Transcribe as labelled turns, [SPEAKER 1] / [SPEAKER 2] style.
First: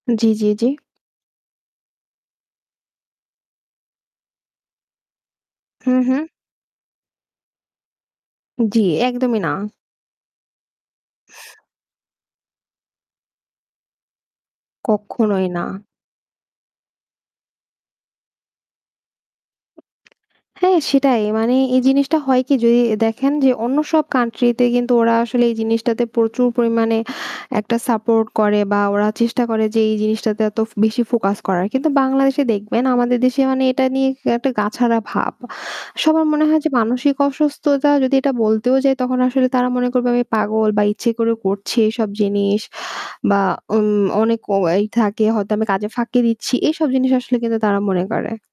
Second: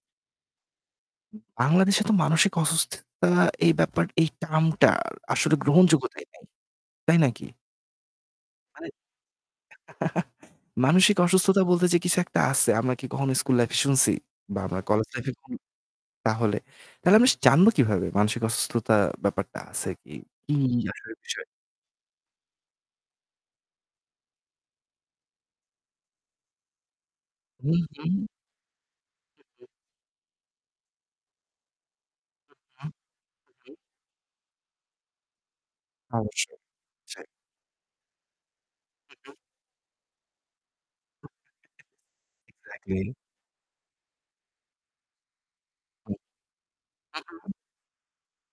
[SPEAKER 1] জ্বি, জ্বি, জ্বি।
[SPEAKER 2] উ বাংলাদেশে তো মানসিক অসুস্থতা এই ব্যাপার এই টার্মটা আসলে
[SPEAKER 1] হু,
[SPEAKER 2] গ্রহণযোগ্যতাই
[SPEAKER 1] হু।
[SPEAKER 2] নেই। তাই নাকি?
[SPEAKER 1] জ্বি,
[SPEAKER 2] মানে
[SPEAKER 1] একদমই না।
[SPEAKER 2] মানসিক অসুস্থতা বলতে যে কিছু একটা আছে, আমরা কি কখনো স্কুল লাইফ এ শুনছি বা আমরা কলেজ লাইফ এ
[SPEAKER 1] কখনোই
[SPEAKER 2] কি?
[SPEAKER 1] না।
[SPEAKER 2] তাহলে, তাহলে আমরা জানব কীভাবে মানসিক অসুস্থতার ব্যাপারটা আছে কি? উম
[SPEAKER 1] হ্যাঁ,
[SPEAKER 2] কি
[SPEAKER 1] সেটাই
[SPEAKER 2] আশয়-বিষয়।
[SPEAKER 1] মানে এই জিনিসটা হয় কি যদি দেখেন যে অন্য সব কান্ট্রিতে কিন্তু ওরা আসলে এই জিনিসটাতে প্রচুর পরিমাণে
[SPEAKER 2] হু,
[SPEAKER 1] একটা
[SPEAKER 2] হু।
[SPEAKER 1] সাপোর্ট করে বা ওরা চেষ্টা
[SPEAKER 2] উ
[SPEAKER 1] করে
[SPEAKER 2] হু।
[SPEAKER 1] যে এই জিনিসটাতে এত ব বেশি ফোকাস করার। কিন্তু বাংলাদেশে
[SPEAKER 2] উ
[SPEAKER 1] দেখবেন
[SPEAKER 2] হুম।
[SPEAKER 1] আমাদের দেশে মানে
[SPEAKER 2] হু।
[SPEAKER 1] এটা নিয়ে একটা গাছাড়া ভাব। সবার মনে
[SPEAKER 2] অবশ্যই।
[SPEAKER 1] হয় যে মানসিক
[SPEAKER 2] জি।
[SPEAKER 1] অসুস্থতা যদি এটা বলতেও যাই,
[SPEAKER 2] হু,
[SPEAKER 1] তখন
[SPEAKER 2] হু।
[SPEAKER 1] আসলে তারা মনে করবে আমি পাগল বা ইচ্ছে করে করছি এইসব জিনিস
[SPEAKER 2] এক্সাক্টলি।
[SPEAKER 1] বা ওন অনেক এই থাকে হয়তো আমি কাজে
[SPEAKER 2] হু,
[SPEAKER 1] ফাঁকি দিচ্ছি, এইসব জিনিস আসলে
[SPEAKER 2] হুম।
[SPEAKER 1] কিন্তু তারা মনে করে।